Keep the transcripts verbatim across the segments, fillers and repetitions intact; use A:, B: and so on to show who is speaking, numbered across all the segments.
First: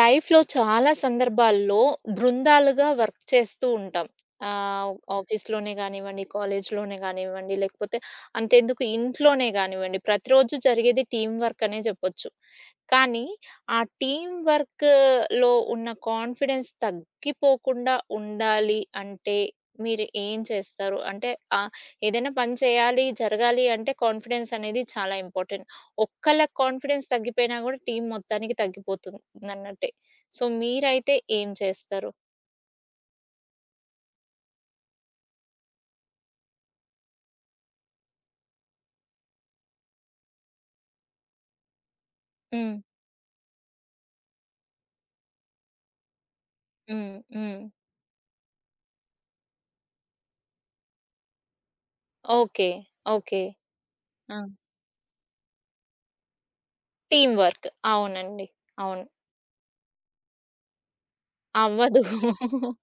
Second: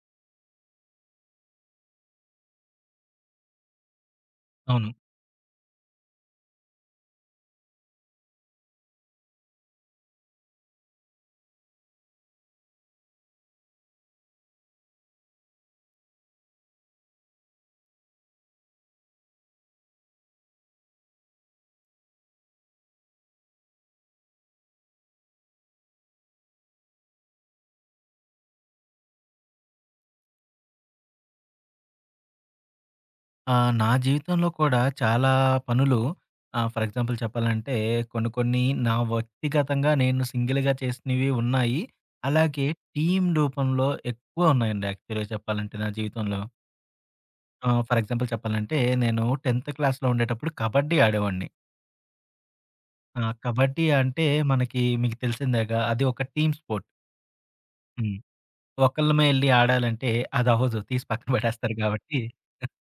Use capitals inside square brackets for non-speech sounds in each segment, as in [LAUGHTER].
A: లైఫ్‌లో చాలా సందర్భాల్లో బృందాలుగా వర్క్ చేస్తూ ఉంటాం.
B: అవును.
A: ఆహ్, ఆఫీస్‌‌లోనే గానివ్వండి, కాలేజ్ లోనే గానివ్వండి లేకపోతే, అంతెందుకు ఇంట్లోనే గానివ్వండి, ప్రతిరోజు జరిగేది టీమ్ వర్క్ అనే జెప్పొచ్చు. కానీ, ఆ టీమ్ వర్క్‌లో ఉన్న కాన్ఫిడెన్స్ తగ్గిపోకుండా ఉండాలి అంటే మీరు ఏం చేస్తారు? అంటే ఆ! ఏదైనా పని చేయాలి, జరగాలి అంటే, కాన్ఫిడెన్స్ అనేది చాలా ఇంపార్టెంట్. ఒక్కళ్ళ కాన్ఫిడెన్స్ తగ్గిపోయినా గూడా టీమ్ మొత్తానికి తగ్గిపోతుందన్నట్టే. సో, మీరైతే ఏం చేస్తారు?
B: ఆ! నా జీవితంలో కూడా చాలా పనులు ఆ! ఫర్ ఎగ్జాంపుల్ చెప్పాలంటే కొన్ని కొన్ని నా వ్యక్తిగతంగా నేను సింగిల్‌గా చేసినవి ఉన్నాయి. అలాగే
A: హ్మ్.
B: టీమ్ రూపంలో ఎక్కువ ఉన్నాయండి యాక్చువల్‌గా చెప్పాలంటే నా జీవితంలో.
A: హ్మ్. హ్మ్.
B: ఆ! ఫర్ ఎగ్జాంపుల్ చెప్పాలంటే, నేను టెన్త్ క్లాస్‌లో ఉండేటప్పుడు కబడ్డీ ఆడేవాడిని.
A: ఓకే.
B: ఆ!
A: ఓకే.
B: కబడ్డీ అంటే
A: ఆ!
B: మనకి మీకు తెలిసిందేగ. అది ఒక టీమ్ స్పోర్ట్.
A: Team work.
B: హ్మ్.
A: అవునండి. అవును.
B: ఒకళ్ళమే ఎళ్లి ఆడాలంటే అదవ్వదు, తీసి పక్కన బడేస్తారు
A: అవ్వదు.
B: గాబట్టి [CHUCKLES]
A: [GIGGLES]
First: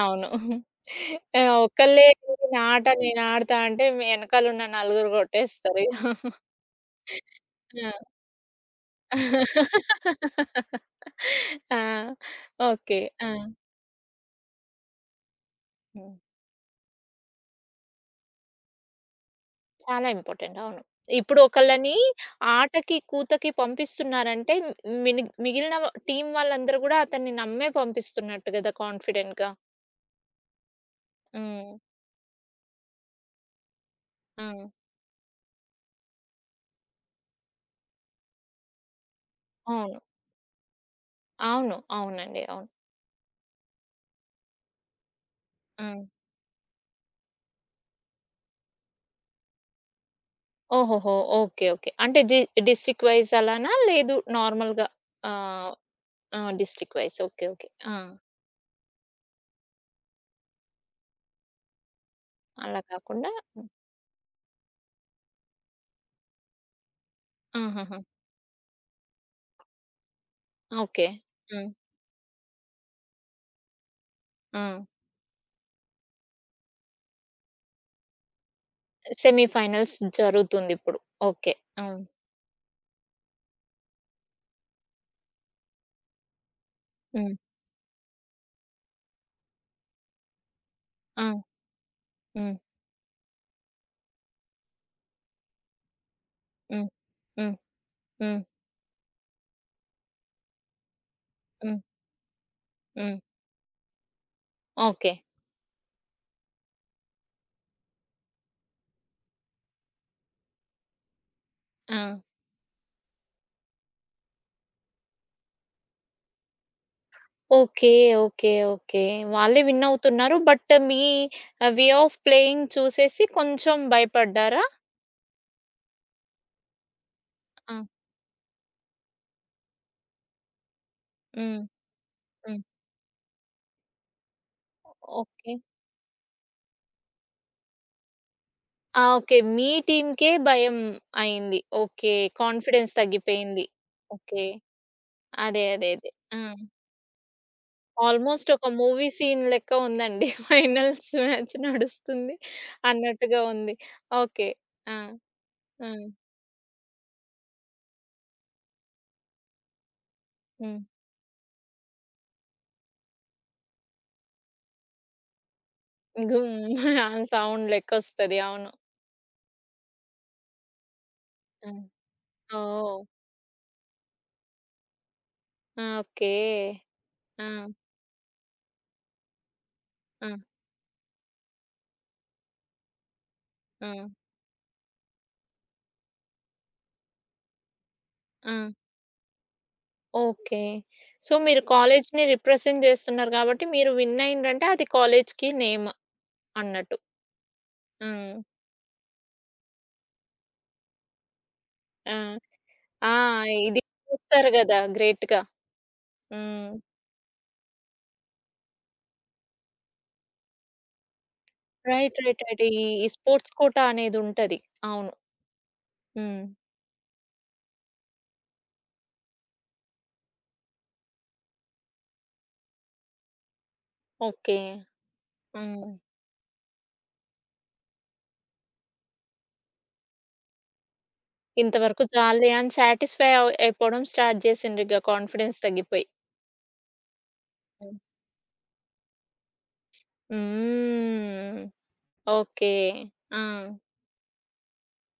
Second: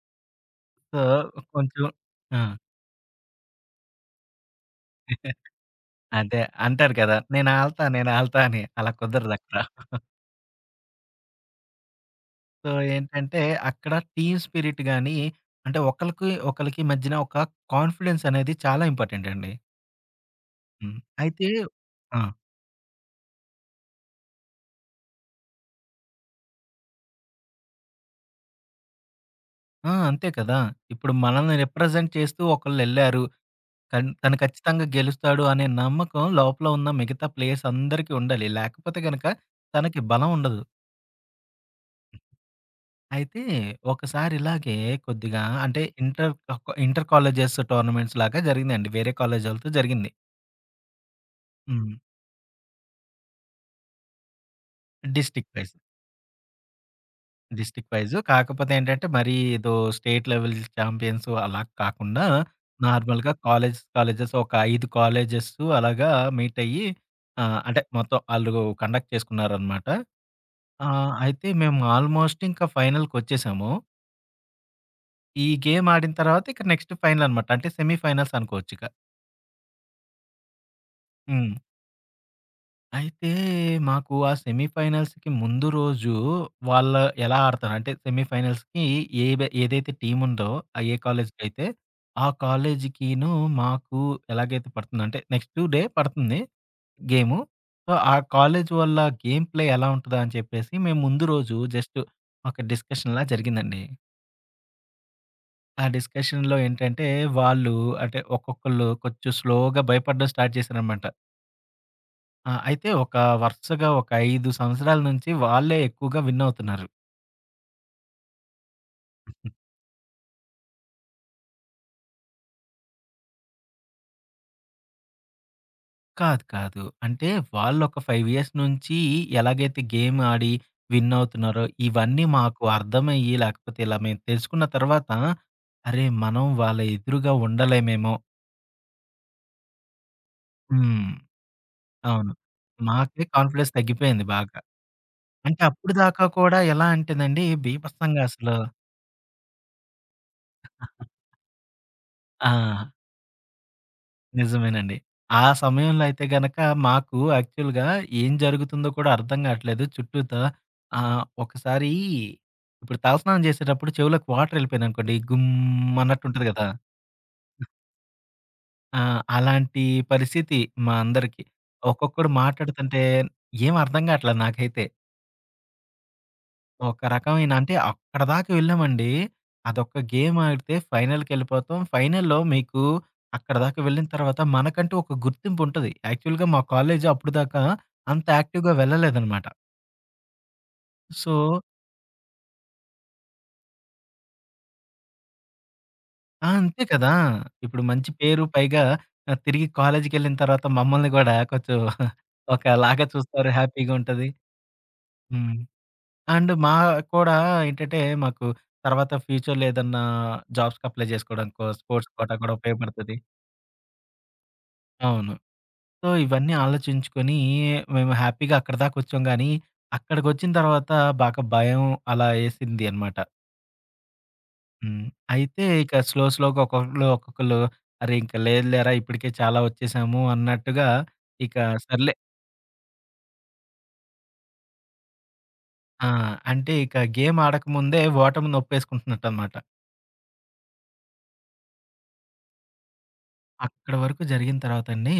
A: అవును.
B: సో,
A: ఆ!
B: కొంచెం
A: ఒక్కళ్ళే నీది
B: ఆ!
A: నాట నేను ఆడతా అంటే మీ ఎనకాల ఉన్న నలుగురు కొట్టేస్తారిగ.
B: [CHUCKLES]
A: [CHUCKLES]
B: అదే అంటారు గదా! నేనాల్తా
A: ఆ!
B: నేనాల్తా అని, అలా కుదరదక్కడ. [CHUCKLES]
A: [LAUGHS] ఆ!
B: So,
A: okay. ఆ!
B: ఏంటంటే అక్కడ టీమ్ స్పిరిట్ గానీ అంటే,
A: హ్మ్.
B: ఒకళ్ళకి ఒకళ్ళకి మధ్యన ఒక కాన్ఫిడెన్స్ అనేది చాలా ఇంపార్టెంట్ అండి.
A: చాలా ఇంపార్టెంట్. అవును.
B: హ్మ్.
A: ఇప్పుడు
B: అయితే
A: ఒకళ్ళని
B: ఆ!
A: ఆటకి కూతకి పంపిస్తున్నారంటే మిని మిగిలిన వా టీమ్ వాళ్ళందరూ గూడా అతన్ని నమ్మే పంపిస్తున్నట్టు గదా! కాన్ఫిడెంట్‌గా.
B: ఆ! అంతే కదా! ఇప్పుడు మనల్ని
A: హ్మ్.
B: రిప్రజెంట్ చేస్తూ ఒకళ్ళెళ్లారు. కన్ తను
A: హ్మ్.
B: ఖచ్చితంగా గెలుస్తాడు అనే నమ్మకం లోపల ఉన్న మిగతా ప్లేయర్స్ అందరికీ ఉండాలి. లేకపోతే గనక
A: అవును.
B: తనకి బలం ఉండదు.
A: అవును. అవునండి. అవును.
B: అయితే ఒకసారి ఇలాగే కొద్దిగా అంటే
A: హ్మ్.
B: ఇంటర్ ఒక ఇంటర్ కాలేజెస్ టోర్నమెంట్స్ లాగా జరిగిందండి. వేరే కాలేజోల్లతో జరిగింది.
A: ఓహోహో! ఓకే. ఓకే.
B: హ్మ్.
A: అంటే డి డిస్ట్రిక్ట్ వైజ్ అలానా? లేదు నార్మల్‌గా.
B: District wise.
A: ఆహ్, ఆ! District wise. Okay. Okay.
B: District
A: ఆ!
B: వైజు. కాకపోతే ఏంటంటే మరీ ఏదో స్టేట్ లెవెల్ చాం‌పియన్స్ అలా కాకుండా
A: అలా కాకుండా
B: నార్మల్‌గా
A: హ్మ్.
B: కాలేజ్స్ కాలేజెస్ ఒక ఐదు కాలేజెస్సు అలాగా మీట్ అయ్యి ఆ! అంటే
A: హుహుహు.
B: మొత్తం ఆళ్ళు కండక్ట్ చేసుకున్నారనమాట.
A: ఓకే.
B: ఆహ్, అయితే
A: హ్మ్.
B: మేము ఆల్‌మోస్ట్ ఇంకా ఫైనల్‌కొ‌చ్చేసాము.
A: ఆ!
B: ఈ గేమ్ ఆడిన తర్వాత ఇక నెక్స్ట్ ఫైనల్ అనమాట. అంటే సెమీ ఫైనల్స్ అనుకోవచ్చు ఇక.
A: సెమీ ఫైనల్స్ జరుగుతుందిప్పుడు.
B: హ్మ్.
A: ఓకే. హ్మ్.
B: అయితే మాకు ఆ సెమీఫైనల్స్‌కి ముందు రోజు వాళ్ళ
A: హ్మ్.
B: ఎలా ఆడతారంటే, సెమీఫైనల్స్‌కి ఏవ ఏదైతే టీమ్ ఉందో ఆ ఏ
A: ఆ!
B: కాలేజీకయితే. ఆ
A: హ్మ్.
B: కాలేజీకీను మాకు ఎలాగైతే పడుతుందంటే నెక్స్‌ట్ డే పడతంది
A: హ్మ్.
B: గేము.
A: హ్మ్.
B: సో, ఆ
A: హ్మ్.
B: కాలేజీ వల్ల గేమ్‌ప్లే ఎలా ఉంటదా అని చెప్పేసి మేముందు రోజు
A: హ్మ్.
B: జస్ట్, ఒక
A: హ్మ్.
B: డిస్కషన్‌లా జరిగిందండి.
A: ఓకే.
B: ఆ డిస్కషన్‌లో ఏంటంటే, వాళ్ళు అంటే ఒక్కొక్కళ్ళు కొంచెం స్లోగా భయపడడం స్టార్ట్ చేశారనమాట.
A: హ్మ్!
B: ఆ! అయితే ఒక వరుసగా ఒక ఐదు సంవత్సరాల నుంచి, వాళ్ళే ఎక్కువగా విన్నవుతున్నారు.
A: ఓకే. ఓకే. ఓకే.
B: [GIGGLES]
A: వాళ్ళే విన్నవుతున్నారు బట్, మీ ఆహ్, వే ఆఫ్ ప్లేయింగ్ చూసేసి కొంచెం భయపడ్డారా?
B: కాదు, కాదు. అంటే
A: ఆ!
B: వాళ్ళొక ఫైవ్ ఇయర్స్ నుంచి, ఎలాగైతే గేమాడి విన్
A: హ్మ్.
B: అవుతున్నారో, ఇవన్నీ
A: హ్మ్.
B: మాకు అర్థమయ్యి, లాకపోతే ఇలా మేం తెలుసుకున్న
A: ఒ
B: తర్వాత,
A: ఓకే.
B: అరే! మనం వాళ్ళ ఎదురుగా ఉండలేమేమో
A: ఆ! ఓకే. మీ టీమ్‌కే భయం
B: హ్మ్.
A: అయింది. ఓకే.
B: అవును.
A: కాన్ఫిడెన్స్
B: మాకే
A: తగ్గిపోయింది.
B: కాన్ఫిడెన్స్ తగ్గిపోయింది
A: ఓకే.
B: బాగా. అంటే
A: అదే. అదే. అదే.
B: అప్పుటిదాకా
A: హ్మ్.
B: కూడా ఎలా అంటే నండి, బీభత్సంగా
A: ఆల్మోస్ట్
B: అసలు
A: ఒక మూవీ సీన్ లెక్క ఉందండి. ఫైనల్స్
B: [CHUCKLES]
A: మ్యాచ్ నడుస్తుంది
B: ఆ!
A: అన్నట్టుగా ఉంది. ఓకే. ఆ!
B: నిజమేనండి. ఆ సమయంలో
A: హ్మ్.
B: అయితే గనక, మాకు యాక్చువల్‌గా ఏం జరుగుతుందో కూడా అర్థం కావట్లేదు, చుట్టూ త
A: హ్మ్.
B: ఆహ్, ఒకసారి ఇప్పుడు తలస్నానం చేసేటప్పుడు చెవులోకి వాటరెళ్ళిపోయందనుకోండి. గుమ్, అన్నట్టుంటది
A: గుమ్,
B: కదా!
A: [GIGGLES] సౌండ్‌లెక్కొస్తది అవును.
B: ఆ! అలాంటి పరిస్థితి మా అందరికి.
A: హ్మ్.
B: ఒక్కొక్కడు మాట్లాడుతుంటే
A: ఓహ్!
B: ఏమర్థం గాట్లా నాకైతే.
A: ఓకే.
B: ఒక రకమైన అంటే
A: ఆ!
B: అక్కడి దాకా వెళ్ళామండి. అదొక
A: ఆ!
B: గేమ్ ఆడితే ఫైనల్‌కి వెళ్ళిపోతాం. ఫైనల్‌లో అక్కడిదాకా వెళ్ళిన
A: హ్మ్.
B: తర్వాత మనకంటూ ఒక గుర్తింపుంటది. యాక్చువల్‌గా మా కాలేజు అప్పటిదాకా అంత యాక్టివ్‌గా
A: హ్మ్.
B: వెళ్ళలేదనమాట.
A: ఓకే. సో,
B: సో
A: మీరు కాలేజీని రిప్రజెంట్ చేస్తున్నారు కాబట్టి, మీరు విన్ అయిన్రంటే అది కాలేజీకి నేమ్
B: ఆ! అంతే
A: అనట్టు.
B: కదా! ఇప్పుడు మంచి
A: హ్మ్.
B: పేరు. పైగా తిరిగి కాలేజీకెళ్ళిన తర్వాత మమ్మల్ని కూడా కొంచెం
A: ఆ!
B: [CHUCKLES] ఒకలాగా
A: ఆ!
B: చూస్తారు.
A: ఇది
B: హ్యాపీగా ఉంటది.
A: చూస్తారు కదా! గ్రేట్‌గా.
B: హ్మ్. అండ్
A: హ్మ్.
B: మా కూడా ఏంటంటే మాకు తర్వాత ఫ్యూచర్‌లో ఏదన్నా జాబ్స్‌కి అప్లై చేసుకోవడానికో స్పోర్ట్స్
A: రైట్.
B: Quota
A: right.
B: కూడా
A: రైట్. ఈ, ఈ
B: ఉపయోగపడతది.
A: స్పోర్ట్స్ కోటా అనేదుంటది. అవును.
B: అవును. సో,
A: హ్మ్.
B: ఇవన్నీ ఆలోచించుకొని మేము హ్యాపీగా అక్కడిదాకొచ్చాం గానీ, అక్కడికొచ్చిన తర్వాత బాగా భయం అలా ఏసింది అనమాట.
A: ఓకే.
B: హ్మ్. అయితే
A: హ్మ్.
B: ఇక స్లో, స్లోగా ఒక్కొక్కళ్లు ఒక్కొక్కళ్ళు, "అరే! ఇంక లేదులేరా, ఇప్పటికే చాలా ఒచ్చేశాము" అన్నట్టుగా, ఇక
A: ఇంతవరకు
B: సర్లే
A: చాలులే అని సాటిస్ఫై అవ్ అయిపోవడం స్టార్ట్ జేసిండ్రు. ఇక కాన్ఫిడెన్స్ తగ్గిపోయి.
B: ఆ! అంటే ఇక గేమ్
A: హ్మ్.
B: ఆడకముందే ఓటమిని ఒప్పేసుకుంటున్నట్టనమాట.
A: హ్మ్. ఓకే. ఆ!
B: అక్కడ వరకు జరిగిన తర్వాత అండి.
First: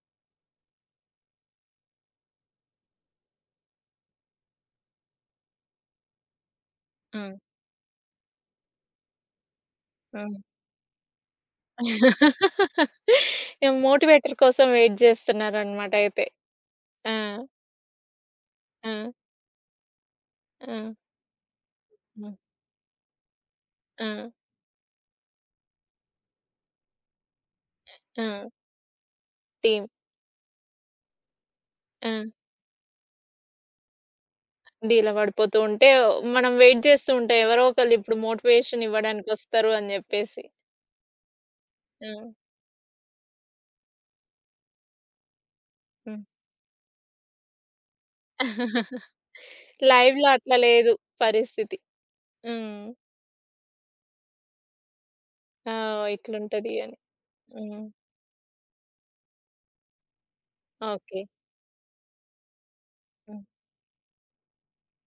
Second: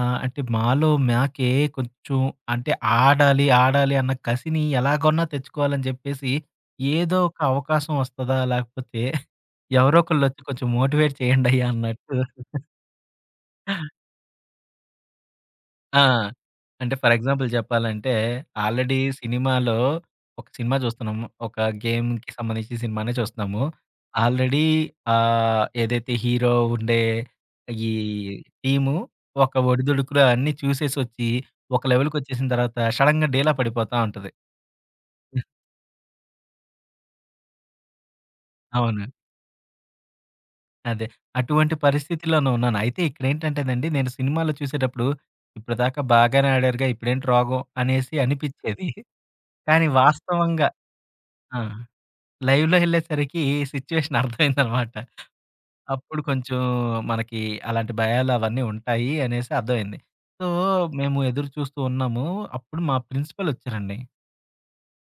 B: ఆహ్, అంటే మాలో మాకే కొంచెం అంటే ఆడాలి, ఆడాలి అన్న కసిని ఎలాగొన్నా తెచ్చుకోవాలని జెప్పేసి, ఏదో
A: హ్మ్.
B: ఒక అవకాశం వస్తదా, లేకపోతే ఎవరో
A: హ్మ్.
B: ఒకళ్ళొచ్చి కొంచెం మోటివేట్ చేయ్యండయ్య అన్నట్టు. [GIGGLES]
A: [LAUGHS] ఇగ మోటివేటర్ కోసం వెయిట్ జేస్తున్నారనమాట
B: ఆ!
A: అయితే.
B: అంటే
A: ఆ!
B: ఫర్ ఎగ్జాంపుల్ జెప్పాలంటే, ఆల్రెడీ
A: ఆ!
B: సినిమాలో ఒక
A: ఆ!
B: సినిమా జూస్తున్నాము. ఒక గేమ్‌కి
A: హ్మ్.
B: సంబంధించిన సినిమానే చూస్తున్నాము.
A: ఆ!
B: ఆల్రెడీ ఆహ్, ఏదైతే హీరో ఉండే ఈ
A: అ ఆ!
B: టీము ఒక
A: టీమ్.
B: ఒడిదుడుకులు అన్నీ చూసేసొచ్చి, ఒక
A: ఆ!
B: లెవెల్‌కొచ్చేసిన తర్వాత షడన్‌గా డీలా పడిపోతా ఉంటది.
A: అ డీలా
B: హ్మ్.
A: పడిపోతూ ఉంటే, ఒ మనం వెయిట్ జేస్తూ ఉంటే ఎవరో ఒకళ్ళిప్పుడు మోటివేషన్
B: అవును.
A: ఇవ్వడానికొస్తారు అని జెప్పేసి.
B: అదే. అటువంటి
A: హ్మ్.
B: పరిస్థితిలోనే ఉన్నాను. అయితే ఇక్కడేంటంటేనండి నేను సినిమాలో చూసేటప్పుడు, ఇప్పటిదాకా
A: హ్మ్.
B: బాగానే ఆడారుగా ఇప్పుడేంటి రోగం అనేసి అనిపిచ్చేది. [GIGGLES]
A: [CHUCKLES]
B: కానీ
A: లైవ్‌లో అట్లా
B: వాస్తవంగా
A: లేదు
B: ఆ!
A: పరిస్థితి.
B: లైవ్‌లో
A: హ్మ్.
B: ఎళ్ళేసరికి సిచ్యుయేషన్ అర్థమైందనమాట.
A: ఆ! ఓహ్!
B: అప్పుడు కొంచెం
A: ఇట్లుంటది అని.
B: మనకి
A: హ్మ్.
B: అలాంటి భయాలు అవన్నీ ఉంటాయి అనేసి అర్థమైంది. సో, మేము
A: ఓకే.
B: ఎదురు చూస్తూ ఉన్నాము. అప్పుడు మా
A: హ్మ్.
B: ప్రిన్సిపల్ ఒచ్చారండి.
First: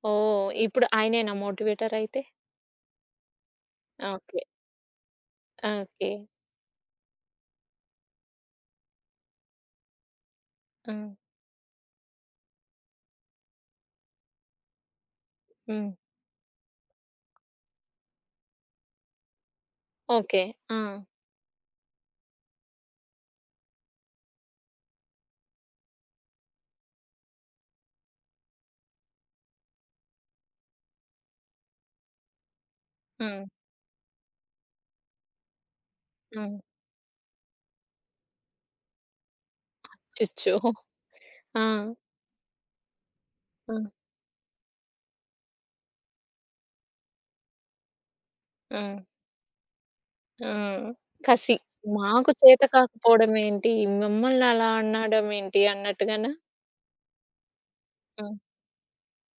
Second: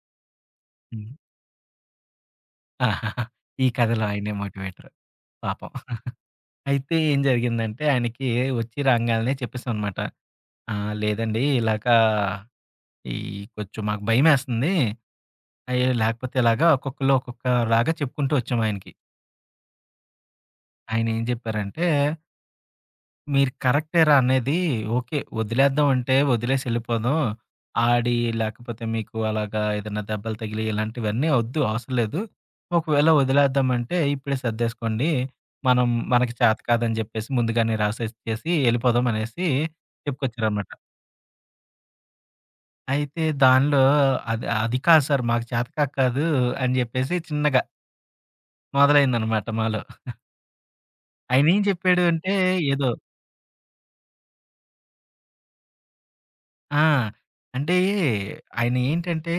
A: ఓహ్! ఇప్పుడు
B: హ్మ్.
A: ఆయనేనా మోటివేటర్ అయితే?
B: ఆ! [GIGGLES] ఈ కథలో ఆయన
A: ఓకే.
B: మోటివేటర్ పాపం. [CHUCKLES]
A: ఓకే.
B: అయితే ఏం జరిగిందంటే, ఆయనకి ఒచ్చి రాంగాలనే చెప్పేసాం అనమాట. "ఆ!
A: హ్మ్.
B: లేదండి, ఇలాగా ఈ కొంచెం మాకు భయమేస్తుంది." అయి
A: హ్మ్.
B: లేకపోతే ఇలాగా ఒక్కొక్కళ్ళు ఒక్కొక్క లాగా చెప్పుకుంటూ వచ్చాం ఆయనకి.
A: ఓకే. హ్మ్!
B: ఆయన ఏం జెప్పారంటే "మీరు కరెక్టే రా, అనేది ఓకే. వదిలేద్దాం అంటే వదిలేసి ఎళ్ళిపోదాం. ఆడి లేకపోతే మీకు అలాగా ఏదైనా దెబ్బలు తగిలి, ఇలాంటివన్నీ ఒద్దు, అవసరం లేదు. ఒకవేళ
A: హ్మ్.
B: వదిలేద్దామంటే ఇప్పుడే సర్దేసుకోండి. మనం మనకి
A: హ్మ్.
B: చేతకాదని జెప్పేసి ముందుగానే రాసిచ్చేసి ఎళ్ళిపోదాం" అనేసి
A: అచిచ్చో.
B: చెప్పుకొచ్చారన్నమాట.
A: ఆ!
B: అయితే దానిలో,
A: హ్మ్.
B: "అది అది కాదు సార్, మాకు చేతకాక కాదు" అని జెప్పేసి చిన్నగా...
A: హ్మ్.
B: మొదలైందన్నమాట మాలో. [CHUCKLES]
A: హ్మ్. కసి,
B: ఆయనేం జెప్పాడు
A: మాకు
B: అంటే
A: చేత
B: ఏదో
A: కాకపోవడమేంటి? మమ్మల్ని అలా అనడంమేంటి అన్నట్టుగానా?
B: ఆ! అంటే
A: హ్మ్.
B: ఆయనేంటంటే,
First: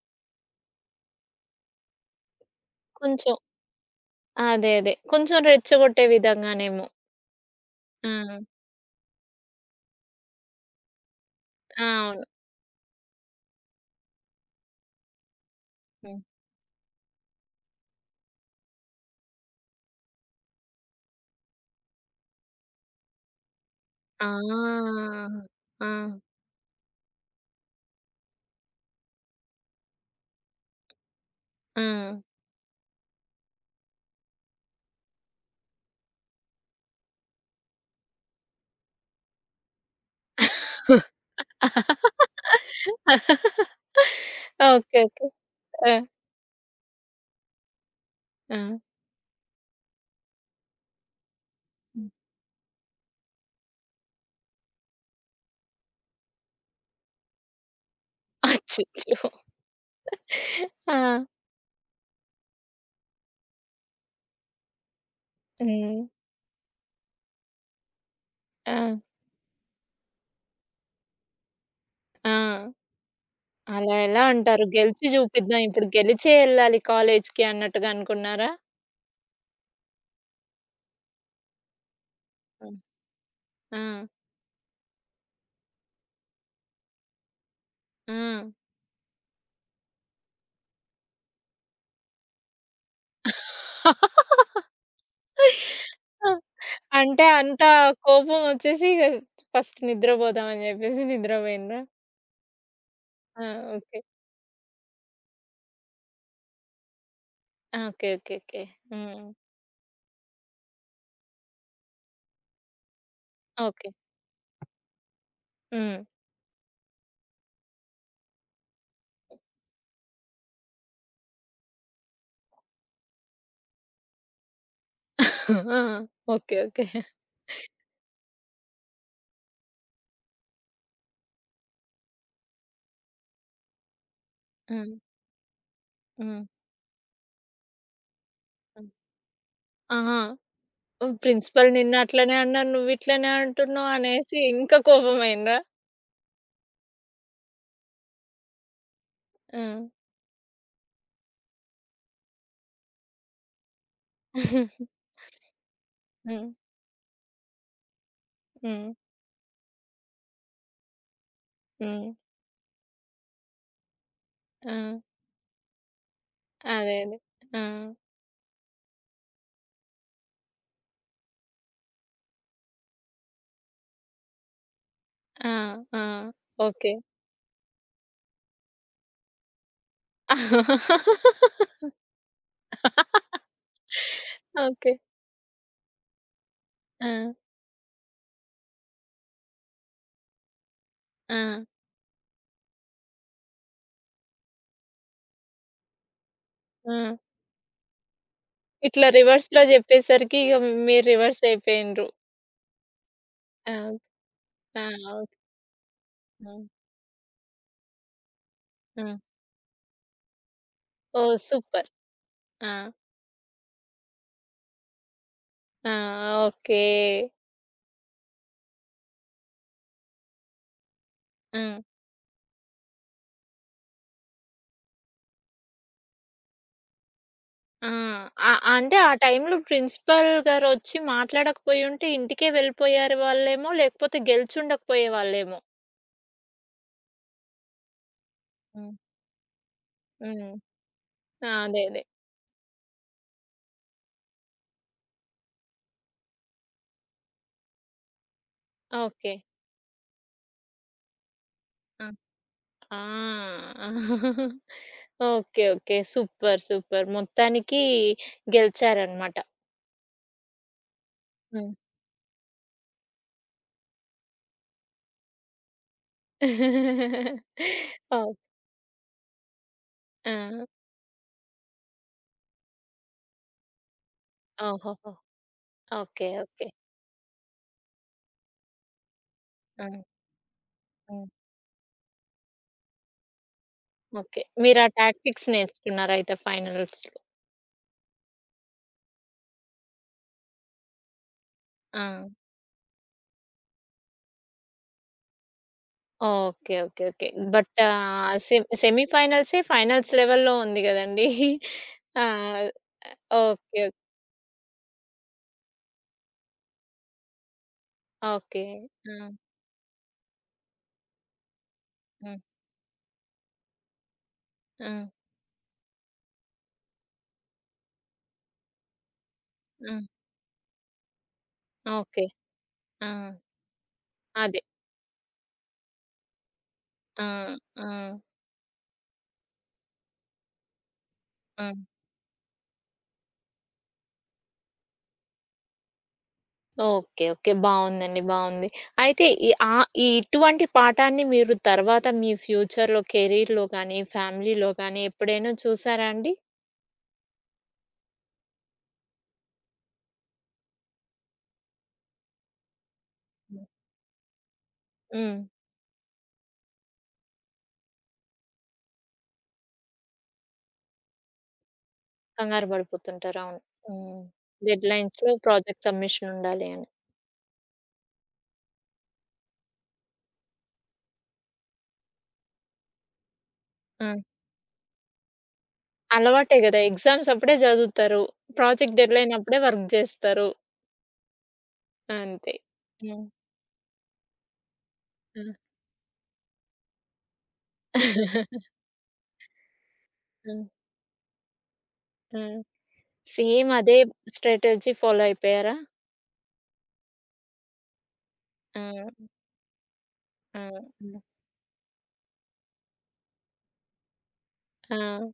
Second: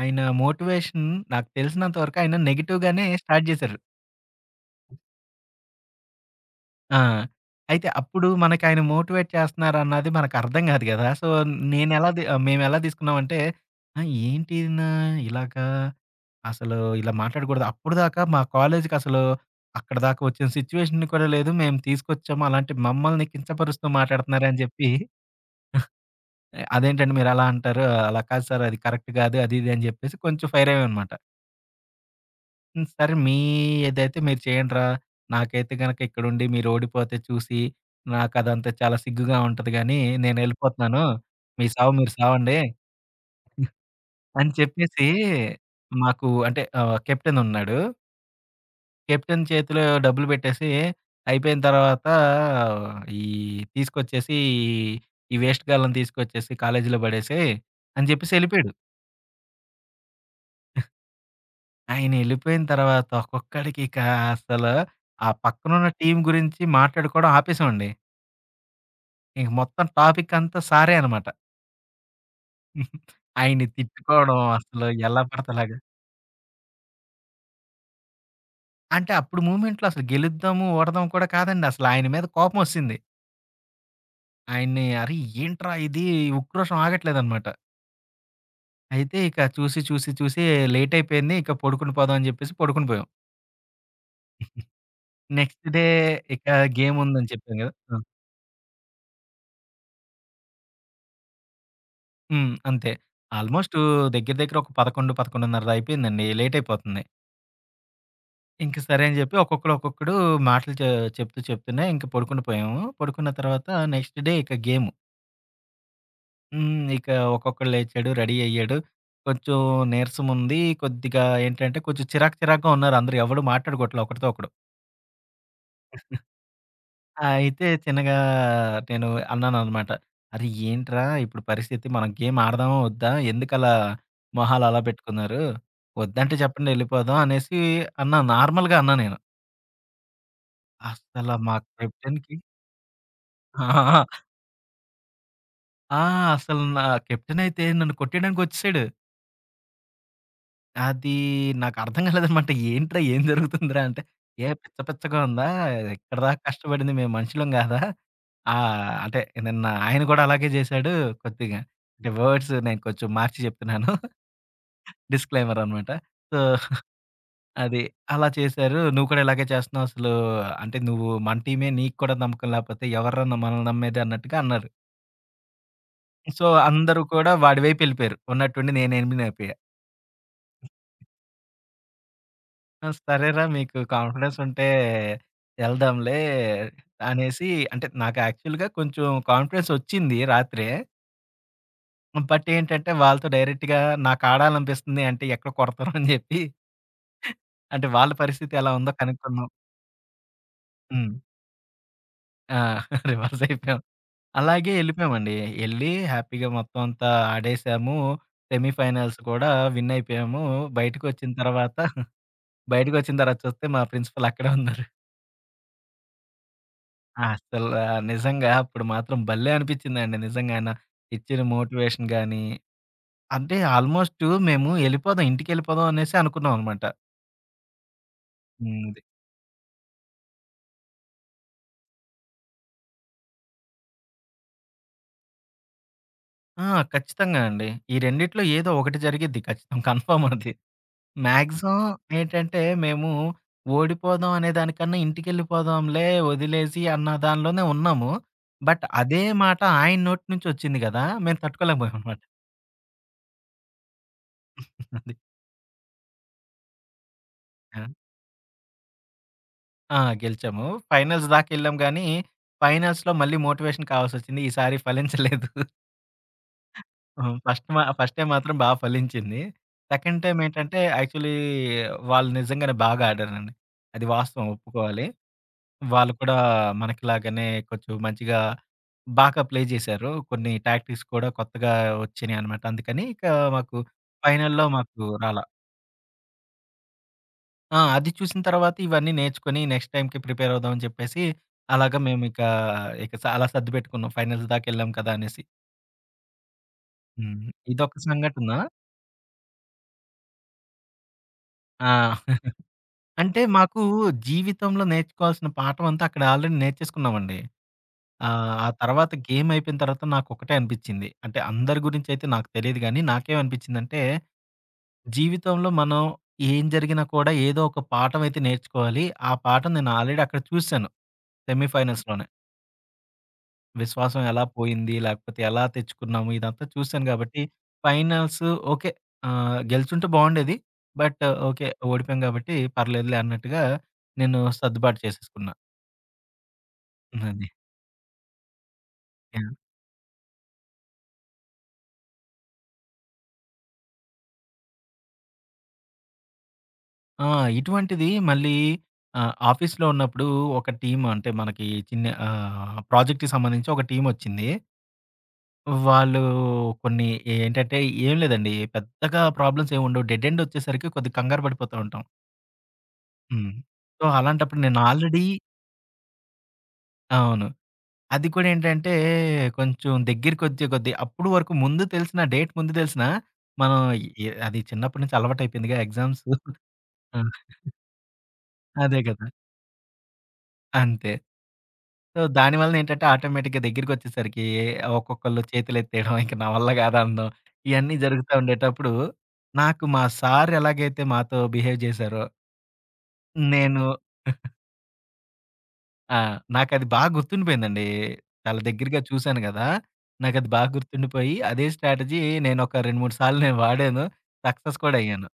B: ఆయన మోటివేషన్ నాకు తెలిసినంత వరకు ఆయన నెగెటివ్‌గానే
A: కొంచెం.
B: స్టార్ట్ జేశారు.
A: అదే. అదే. కొంచెం రెచ్చగొట్టే విధంగానేమో!
B: ఆ! అయితే అప్పుడు
A: హ్మ్.
B: మనకాయన మోటివేట్ చేస్తున్నారన్నది మనకు అర్థం కాదు గదా! సో, నేనెలా
A: అవును.
B: మేమేలా తీసుకున్నామంటే, ఆ! ఏంటినా ఇలాగా?
A: హ్మ్.
B: అసలు ఇలా మాట్లాడకూడదు. అప్పటిదాకా మా కాలేజుకి అసలు అక్కడిదాకా ఒచ్చిన సిట్యుయేషన్ కూడా లేదు. మేము తీసుకొచ్చాము. అలాంటి మమ్మల్ని కించపరుస్తూ
A: ఆ!
B: మాట్లాడుతున్నారు అని జెప్పి, [GIGGLES]
A: ఆ!
B: "ఆహ్, అదేంటంటే మీరు అలా అంటారు? అలా కాదు సార్, అది కరెక్ట్ కాదు, అది ఇది" అని చెప్పేసి కొంచెం ఫైర్ అయ్యామనమాట.
A: హ్మ్.
B: హ్మ్. సరే మీ ఏదైతే మీరు చేయండిరా, నాకైతే గనక ఇక్కడుండి మీరోడిపోతే చూసి నా కదంతా చాలా సిగ్గుగా ఉంటది గానీ నేనెళ్ళిపోతాను. మీ సావు మీరు సావండి? హ్మ్.
A: [LAUGHS]
B: అని
A: ఓకే.
B: చెప్పేసీ
A: ఓకే. ఆ!
B: మాకు అంటే ఆహ్, కెప్టెన్ ఉన్నాడు.
A: ఆ!
B: కెప్టెన్ చేతిలో డబ్బులు పెట్టేసి అయిపోయిన తర్వాత
A: హ్మ్.
B: ఆహ్, "ఈ తీసుకొచ్చేసి ఈ వేస్టుగాళ్ళని తీసుకొచ్చేసి కాలేజ్‌లో పడేసెయ్" అని జెప్పిసెళ్ళిపోయాడు.
A: అచ్చచ్చో!
B: [GIGGLES]
A: ఆ!
B: ఆయనెళ్ళిపోయిన తర్వాత ఒక్కొక్కడికి ఇక అసలు ఆ పక్కనున్న
A: హ్మ్.
B: టీమ్ గురించి మాట్లాడుకోవడం ఆపేసామండి.
A: ఆ!
B: ఇక మొత్తం టాపిక్ అంతా సారే అనమాట.
A: ఆ!
B: [GIGGLES] ఆయన్ని
A: అలా ఎలా
B: తిట్టుకోవడం
A: అంటారు?
B: అసలు
A: గెలిచి
B: ఎలా పడతె
A: చూపిద్దాం.
B: అలాగా
A: ఇప్పుడు గెలిచే ఎళ్ళాలి కాలేజికి అన్నట్టుగా అనుకున్నారా?
B: అంటే అప్పుడు మూమెంట్‌లో అసలు గెలుద్దాము, ఓడదాం కూడా కాదండి. అసలు ఆయన మీద
A: హ్మ్.
B: కోపమొచ్చెసింది.
A: ఆ!
B: ఆయన్ని, "అరె! ఏంట్రా ఇది." ఉక్క్రోషం ఆగట్లేదనమాట.
A: ఆ!
B: అయితే ఇక చూసి, చూసి చూసి లేటైపోయింది. ఇక పడుకుండి పోదాం అని చెప్పేసి పడుకునిపోయాం.
A: [LAUGHS]
B: [GIGGLES] నెక్స్ట్ డే
A: ఆ!
B: ఇక
A: అంటే
B: గేముందని చెప్పాం
A: అంతా
B: గదా ఆ!
A: కోపమొచ్చేసి ఇక ఫస్ట్ నిద్రపోదాం అని చెప్పేసి నిద్రపోయిండ్రా.
B: హ్మ్. అంతే.
A: ఆ!
B: Almost
A: okay.
B: దగ్గర దగ్గర ఒక పదకొండు, పదకొండున్నరలో అయిపోయిందండి. లేటయిపోతుంది.
A: ఓకే. ఓకే. ఓకే.
B: ఇంక సరే అని
A: హ్మ్.
B: జెప్పి ఒక్కొక్కడు ఒక్కొక్కడు మాటలు చె చెప్తూ చెప్తూనే ఇంక పడుకుండి పోయాము. పడుకున్న తర్వాత
A: ఓకే.
B: నెక్స్ట్ డే ఇక గేము.
A: హ్మ్.
B: హ్మ్. ఇక ఒక్కొక్కడు లేచాడు, రెడీ అయ్యాడు. కొంచెం నీరసముంది. కొద్దిగా ఏంటంటే కొంచెం చిరాకు చిరాకుగా ఉన్నారు. అందరూ ఎవ్వడూ మాట్లాడుకోవట్లే ఒకడితో ఒకడు.
A: [COUGHS] ఆ! ఓకే. ఓకే.
B: [CHUCKLES] ఆ! అయితే చిన్నగా నేను అన్నాననమాట. అరే ఏంట్రా? ఇప్పుడు పరిస్థితి? మనం ఏం ఆడదామా ఒద్దా? ఎందుకలా మొహాలలా
A: హ్మ్.
B: పెట్టుకున్నారు? ఒద్దంటే
A: హ్మ్.
B: చెప్పండి, ఎళ్ళిపోదాం అనేసి అన్నాను. నార్మల్‌గా అన్నా నేను.
A: ఆహా!
B: అస్సల మా
A: ప్రిన్సిపల్ నిన్నట్లనే
B: కెప్టెన్‌కి
A: అన్నారు, నువ్విట్లనే అంటున్నావు
B: ఆ! [GIGGLES]
A: అనేసి ఇంకా కోపమైండ్రా?
B: ఆ! అసలు నా కెప్టెన్ అయితే నన్ను కొట్టేయడానికొచ్చేసాడు.
A: హ్మ్.
B: అది నాకర్థం కాలేదనమాట. ఏంట్రా? ఏం జరుగుతుందిరా? అంటే "ఏ
A: [CHUCKLES]
B: పిచ్చపిచ్చగా ఉందా? ఇక్కడిదాకా
A: హ్మ్.
B: కష్టపడింది మేము మనుషులం [GIGGLES] గాదా?" ఆహ్,
A: హ్మ్.
B: అంటే నిన్న ఆయన గూడా అలాగే జేశాడు కొద్దిగా.
A: హ్మ్.
B: వర్డ్స్ నేను కొంచెం మార్చి జెప్తున్నాను. [GIGGLES]
A: ఆ!
B: డిస్‌‌క్లయిమర్ అనమాట. సో,
A: అదే. అదే.
B: [GIGGLES]
A: ఆ!
B: అది అలా చేశారు. "నువ్వు కూడా ఇలాగే చేస్తున్నావు. అసలు అంటే నువ్వు మన టీమే. నీకు కూడా నమ్మకం లాకపోతే ఎవర్రా న మనల్ని నమ్మేది?" అన్నట్టుగా అన్నారు.
A: ఆ! ఆ!
B: So
A: okay.
B: అందరూ కూడా వాడివైపెళ్ళిపోయారు. ఉన్నట్టుండి నేనెనిమీనయిపోయా. ఆ!
A: [LAUGHS]
B: సరేరా మీకు కాన్ఫిడెన్స్ ఉంటే,
A: ఓకే.
B: ఎళ్దాంలే
A: ఆ!
B: అనేసి అంటే, నాకు యాక్చువల్‌గా కొంచెం కాన్ఫిడెన్స్ ఒచ్చింది రాత్రే.
A: ఆ!
B: హ్మ్. బట్ ఏంటంటే వాళ్ళతో డైరెక్ట్‌గా నాకాడాలనిపిస్తుంది అంటే ఎక్కడ కొడతారొ అని జెప్పి.
A: ఆ!
B: అంటే వాళ్ళ పరిస్థితెలా ఉందో
A: ఇట్లా
B: కనుక్కుందాం.
A: రివర్స్‌లో చెప్పేసరికి ఇగ మీరు
B: హ్మ్.
A: రివర్స్ అయిపోయిండ్రు.
B: ఆ! రివర్స్ అయిపోయాం.
A: అవు
B: అలాగే
A: ఆ! ఓక్
B: ఎళ్ళిపోయామండి. ఎళ్ళి హ్యాపీగా
A: ఆ!
B: మొత్తమంతా ఆడెసాము.
A: హ్మ్.
B: సెమీఫైనల్స్ కూడా విన్నయిపోయాము. బయటకొచ్చిన
A: ఓహ్!
B: తర్వాత
A: సూపర్.
B: [GIGGLES]
A: ఆ!
B: బయటకొచ్చిన తర్వాత చూస్తే మా ప్రిన్సిపల్ అక్కడే ఉన్నారు.
A: ఆ! ఓకే.
B: అసలా నిజంగా అప్పుడు మాత్రం భలే అనిపిచ్చిందండి నిజంగానా. ఇచ్చిన
A: హ్మ్.
B: మోటివేషన్ గానీ, అంటే ఆల్‌మోస్టు మేము ఎళ్ళిపోదాం ఇంటికెళ్ళిపోదాం అనేసి అనుకున్నాం అనమాట.
A: ఆ! ఆ!
B: హ్మ్.
A: అంటే
B: ఉంది.
A: ఆ టైమ్‌లో ప్రిన్సిపల్ గారొచ్చి మాట్లాడకపోయింటే ఇంటికే వెళ్ళిపోయారు వాళ్ళేమో లేకపోతే గెలిచుండకపోయేవాాళ్ళేమో.
B: ఆ! ఖచ్చితంగా అండి. ఈ రెండిట్లో ఏదో
A: హ్మ్.
B: ఒకటి జరిగిద్ది ఖచ్చితం. కన్ఫార్మ్
A: హ్మ్.
B: అది.
A: ఆ! అదే.
B: మాగ్జిమమ్
A: అదే.
B: ఏంటంటే, మేము ఓడిపోదాం అనే దానికన్నా ఇంటికెళ్ళిపోదాంలే ఒదిలేసి అన్న దానిలోనే ఉన్నాము. బట్ అదే
A: ఓకే.
B: మాట ఆయన నోటి నుంచొచ్చింది గదా! మేము
A: ఆ!
B: తట్టుకోలేకపోయామనమాట.
A: ఆ! [CHUCKLES]
B: [GIGGLES] అది.
A: ఓకే. ఓకే. సూపర్, సూపర్ మొత్తానికి
B: ఆ!
A: గెలిచారనమాట.
B: ఆ! గెలిచాము. ఫైనల్స్
A: హ్మ్.
B: దాకెళ్ళాంగానీ, ఫైనల్స్‌లో మళ్ళీ మోటివేషన్ కావాల్సొచ్చింది. ఈసారి ఫలించలేదు. హ్మ్.
A: [LAUGHS]
B: ఫస్ట్ మా ఫస్ట్ టైమ్
A: అవును.
B: మాత్రం బా ఫలించింది. సెకండ్ టైమ్
A: ఆ!
B: ఏంటంటే, యాక్చువల్లీ వాళ్ళు నిజంగానే బాగా ఆడారండి. అది వాస్తవం ఒప్పుకోవాలి.
A: ఓహోహో!
B: వాళ్ళు
A: ఓకే.
B: కూడా
A: ఓకే.
B: మనకిలాగానే కొంచెం మంచిగా బాగా ప్లే
A: హ్మ్.
B: జేశారు. కొన్ని టాక్టిక్స్
A: హ్మ్.
B: కూడా కొత్తగా ఒచ్చినయనమాట. అందుకని ఇకా మాకు
A: ఓకే.
B: ఫైనల్‌లో
A: మీరు ఆ
B: మాకు రాలా.
A: టాక్టిక్స్ నేర్చుకున్నారయితే, ఫైనల్స్‌లో?
B: ఆ! అది చూసిన తర్వాతే ఇవన్నీ నేర్చుకొని నెక్స్ట్ టైమ్‌కి ప్రిపేరవుదాం అని జెప్పేసి, అలాగా
A: ఆ!
B: మేమిక ఇక సాలా సర్దుపెట్టుకున్నాం. ఫైనల్స్ దాకా ఎళ్ళాం కదా అనేసి.
A: ఓకే. ఓకే. ఓకే.
B: హ్మ్.
A: బట్
B: ఇదొక
A: ఆహ్,
B: సంఘటనా.
A: సెమ్ సెమీఫైనల్సే ఫైనల్స్ లెవెల్‌లో ఉంది గదండి!
B: ఆ!
A: [CHUCKLES] ఆ!
B: [CHUCKLES] అంటే
A: ఓకే.
B: మాకు
A: ఓక్
B: జీవితంలో నేర్చుకోవాల్సిన పాఠం అంతా అక్కడ ఆల్‌రెడీ నేర్చేసుకున్నామండి. ఆహ్,
A: ఓకే.
B: ఆ తర్వాత
A: ఆ!
B: గేమైపోయిన తర్వాత నాకొకటే అనిపిచ్చింది. అంటే అందరి గురించయితే
A: హ్మ్.
B: నాకు తెలీదు గానీ, నాకేమనిపించిందంటే,
A: హ్మ్.
B: జీవితంలో మనం ఏం జరిగినా కూడా ఏదో ఒక పాఠం అయితే నేర్చుకోవాలి, ఆ పాఠం నేను
A: హ్మ్.
B: ఆల్‌రెడీ అక్కడ చూసాను. Semi
A: okay.
B: ఫైనల్స్‌లోనే.
A: ఆ!
B: విశ్వాసం ఎలా
A: అదే.
B: పోయింది, లాకపోతే ఎలా తెచ్చుకున్నాము. ఇదంతా చూసాను
A: ఆ!
B: కాబట్టి,
A: ఆ!
B: Finals okay. ఆహ్, గెలుచుంటే బావుండేది. But okay.
A: ఆ!
B: ఓడిపోయాం కాబట్టి పర్లేదులే అన్నట్టుగా నేను సర్దుబాటు చేసేసుకున్నా.
A: ఓకే.
B: అది.
A: ఓకే. బావుందండి. బావుంది. అయితే ఈ
B: యాహ్!
A: ఆ ఈ ఇటువంటి పాఠాన్ని మీరు తర్వాత మీ ఫ్యూచర్‌లో కెరీర్‌లో గానీ, ఫ్యామిలీలో గానీ ఎప్పుడైనా చూసారా అండి?
B: ఆ! ఇటువంటిది మళ్లీ ఆహ్, ఆఫీసులో ఉన్నప్పుడు ఒక టీమ్ అంటే మనకి చిన్న ఆహ్, ప్రాజెక్ట్‌కి
A: హ్మ్.
B: సంబంధించి ఒక టీమ్ ఒచ్చింది.
A: హ్మ్.
B: వాళ్ళు కొన్ని ఏంటంటే, ఏం లేదండి. పెద్దగా ప్రాబ్లమ్స్ ఏమీ ఉండవు. డెడ్‌ ఎండ్ వచ్చేసరికి కొద్దిగా కంగారు పడిపోతూ ఉంటాం.
A: కంగారు పడిపోతుంటారు.
B: హ్మ్.
A: అవును.
B: సో,
A: హ్మ్.
B: అలాంటప్పుడు నేను ఆల్రెడీ
A: డెడ్‌లైన్స్‌లో ప్రాజెక్ట్ సబ్మిషన్ ఉండాలి అని.
B: అవును. అది కూడా ఏంటంటే, కొంచెం దెగ్గరకొచ్చే కొద్ది అప్పటివరకు ముందు తెలిసినా, డేట్ ముందు తెలిసినా మనం
A: హ్మ్.
B: ఎ అది చిన్నప్పటి నుంచి అలవాటు అయిపోయిందిగా ఎగ్జామ్స్
A: అలవాటే
B: [CHUCKLES]
A: గదా!
B: ఆ!
A: ఎగ్జామ్స్ అప్పుడే
B: [GIGGLES]
A: చదువుతారు. ప్రాజెక్ట్
B: అదే కదా!
A: డెడ్‌లైన్ అప్పుడే వర్క్ జేస్తారు.
B: అంతే. సో,
A: అంతే.
B: దాని వలన ఏంటంటే,
A: హ్మ్.
B: ఆటోమేటిక్‌గా దెగ్గరికొచ్చేసరికి ఒక్కొక్కళ్ళు
A: హ్మ్.
B: చేతులెత్తేయడం, ఇంక నా వల్ల కాదనడం. ఇయన్నీ జరుగుతా
A: [CHUCKLES]
B: ఉండేటప్పుడు నాకు మా సార్
A: హ్మ్.
B: ఎలాగైతే మాతో బిహేవ్ జేశారో
A: హ్మ్. సేమ్
B: నేను
A: అదే
B: [CHUCKLES]
A: స్ట్రాటజీ ఫాలో అయిపోయారా?
B: ఆ! నాకది బా గుర్తుండిపోయిందండి. చాలా దెగ్గరగా
A: హ్మ్.
B: చూసాను గదా! నాకది బా
A: హ్మ్. హ్మ్.
B: గుర్తుండిపోయి, అదే స్ట్రాటజీ నేను ఒక రెండు మూడు సార్లు నేను వాడాను. సక్సెస్ కూడా
A: ఆ!
B: అయ్యాను.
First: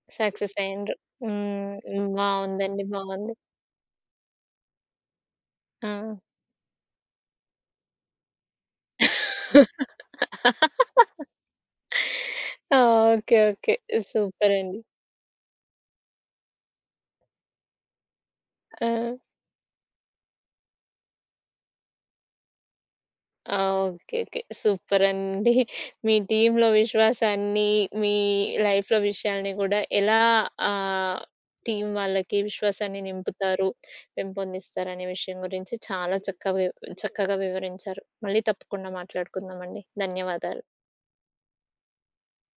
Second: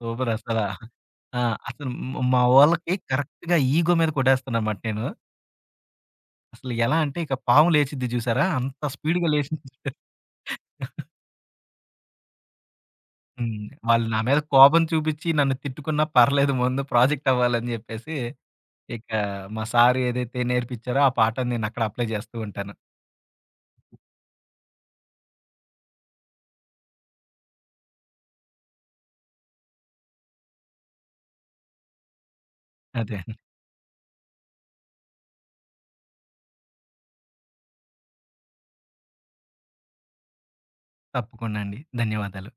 B: సూపర్
A: సక్సెస్
B: అసలా.
A: అయ్యిండ్రు.
B: ఆ! అసలు
A: హ్మ్.
B: మా
A: బావుందండి.
B: వోళ్ళకి
A: బావుంది.
B: కరెక్ట్‌గా ఈగో మీద కొట్టేస్తున్నాననమాట నేను.
A: ఆ!
B: అసలు ఎలా అంటే ఇక పాము లేచిద్ది జూసారా? అంత స్పీడ్‌గా లేచింది. [LAUGHS]
A: [LAUGHS] ఆ! ఓకే.
B: హ్మ్.
A: ఓకే.
B: వాళ్ళు నా మీద
A: సూపర్ అండి.
B: కోపం చూపిచ్చి నన్ను తిట్టుకున్నా పర్లేదు. ముందు ప్రాజెక్ట్ అవ్వాలని జెప్పేసి, ఇక
A: ఆ!
B: మా సార్ ఏదైతే నేర్పిచ్చారో, ఆ పాఠం నేనక్కడ అప్లై చేస్తూ ఉంటాను.
A: ఆ! ఓకేకే. సూపర్ అండి. మీ టీమ్‌లో విశ్వాసాన్ని, మీ లైఫ్‌లో విషయాల్ని గూడా ఎలా ఆహ్, టీమ్ వాళ్ళకి విశ్వాసాన్ని
B: అదే. [GIGGLES]
A: నింపుతారు, పెంపొందిస్తారు అనే విషయం గురించి చాలా చక్కగా వివ చక్కగా వివరించారు. మళ్లీ తప్పకుండా మాట్లాడుకుందామండి. ధన్యవాదాలు.
B: తప్పకుండా అండి. ధన్యవాదాలు.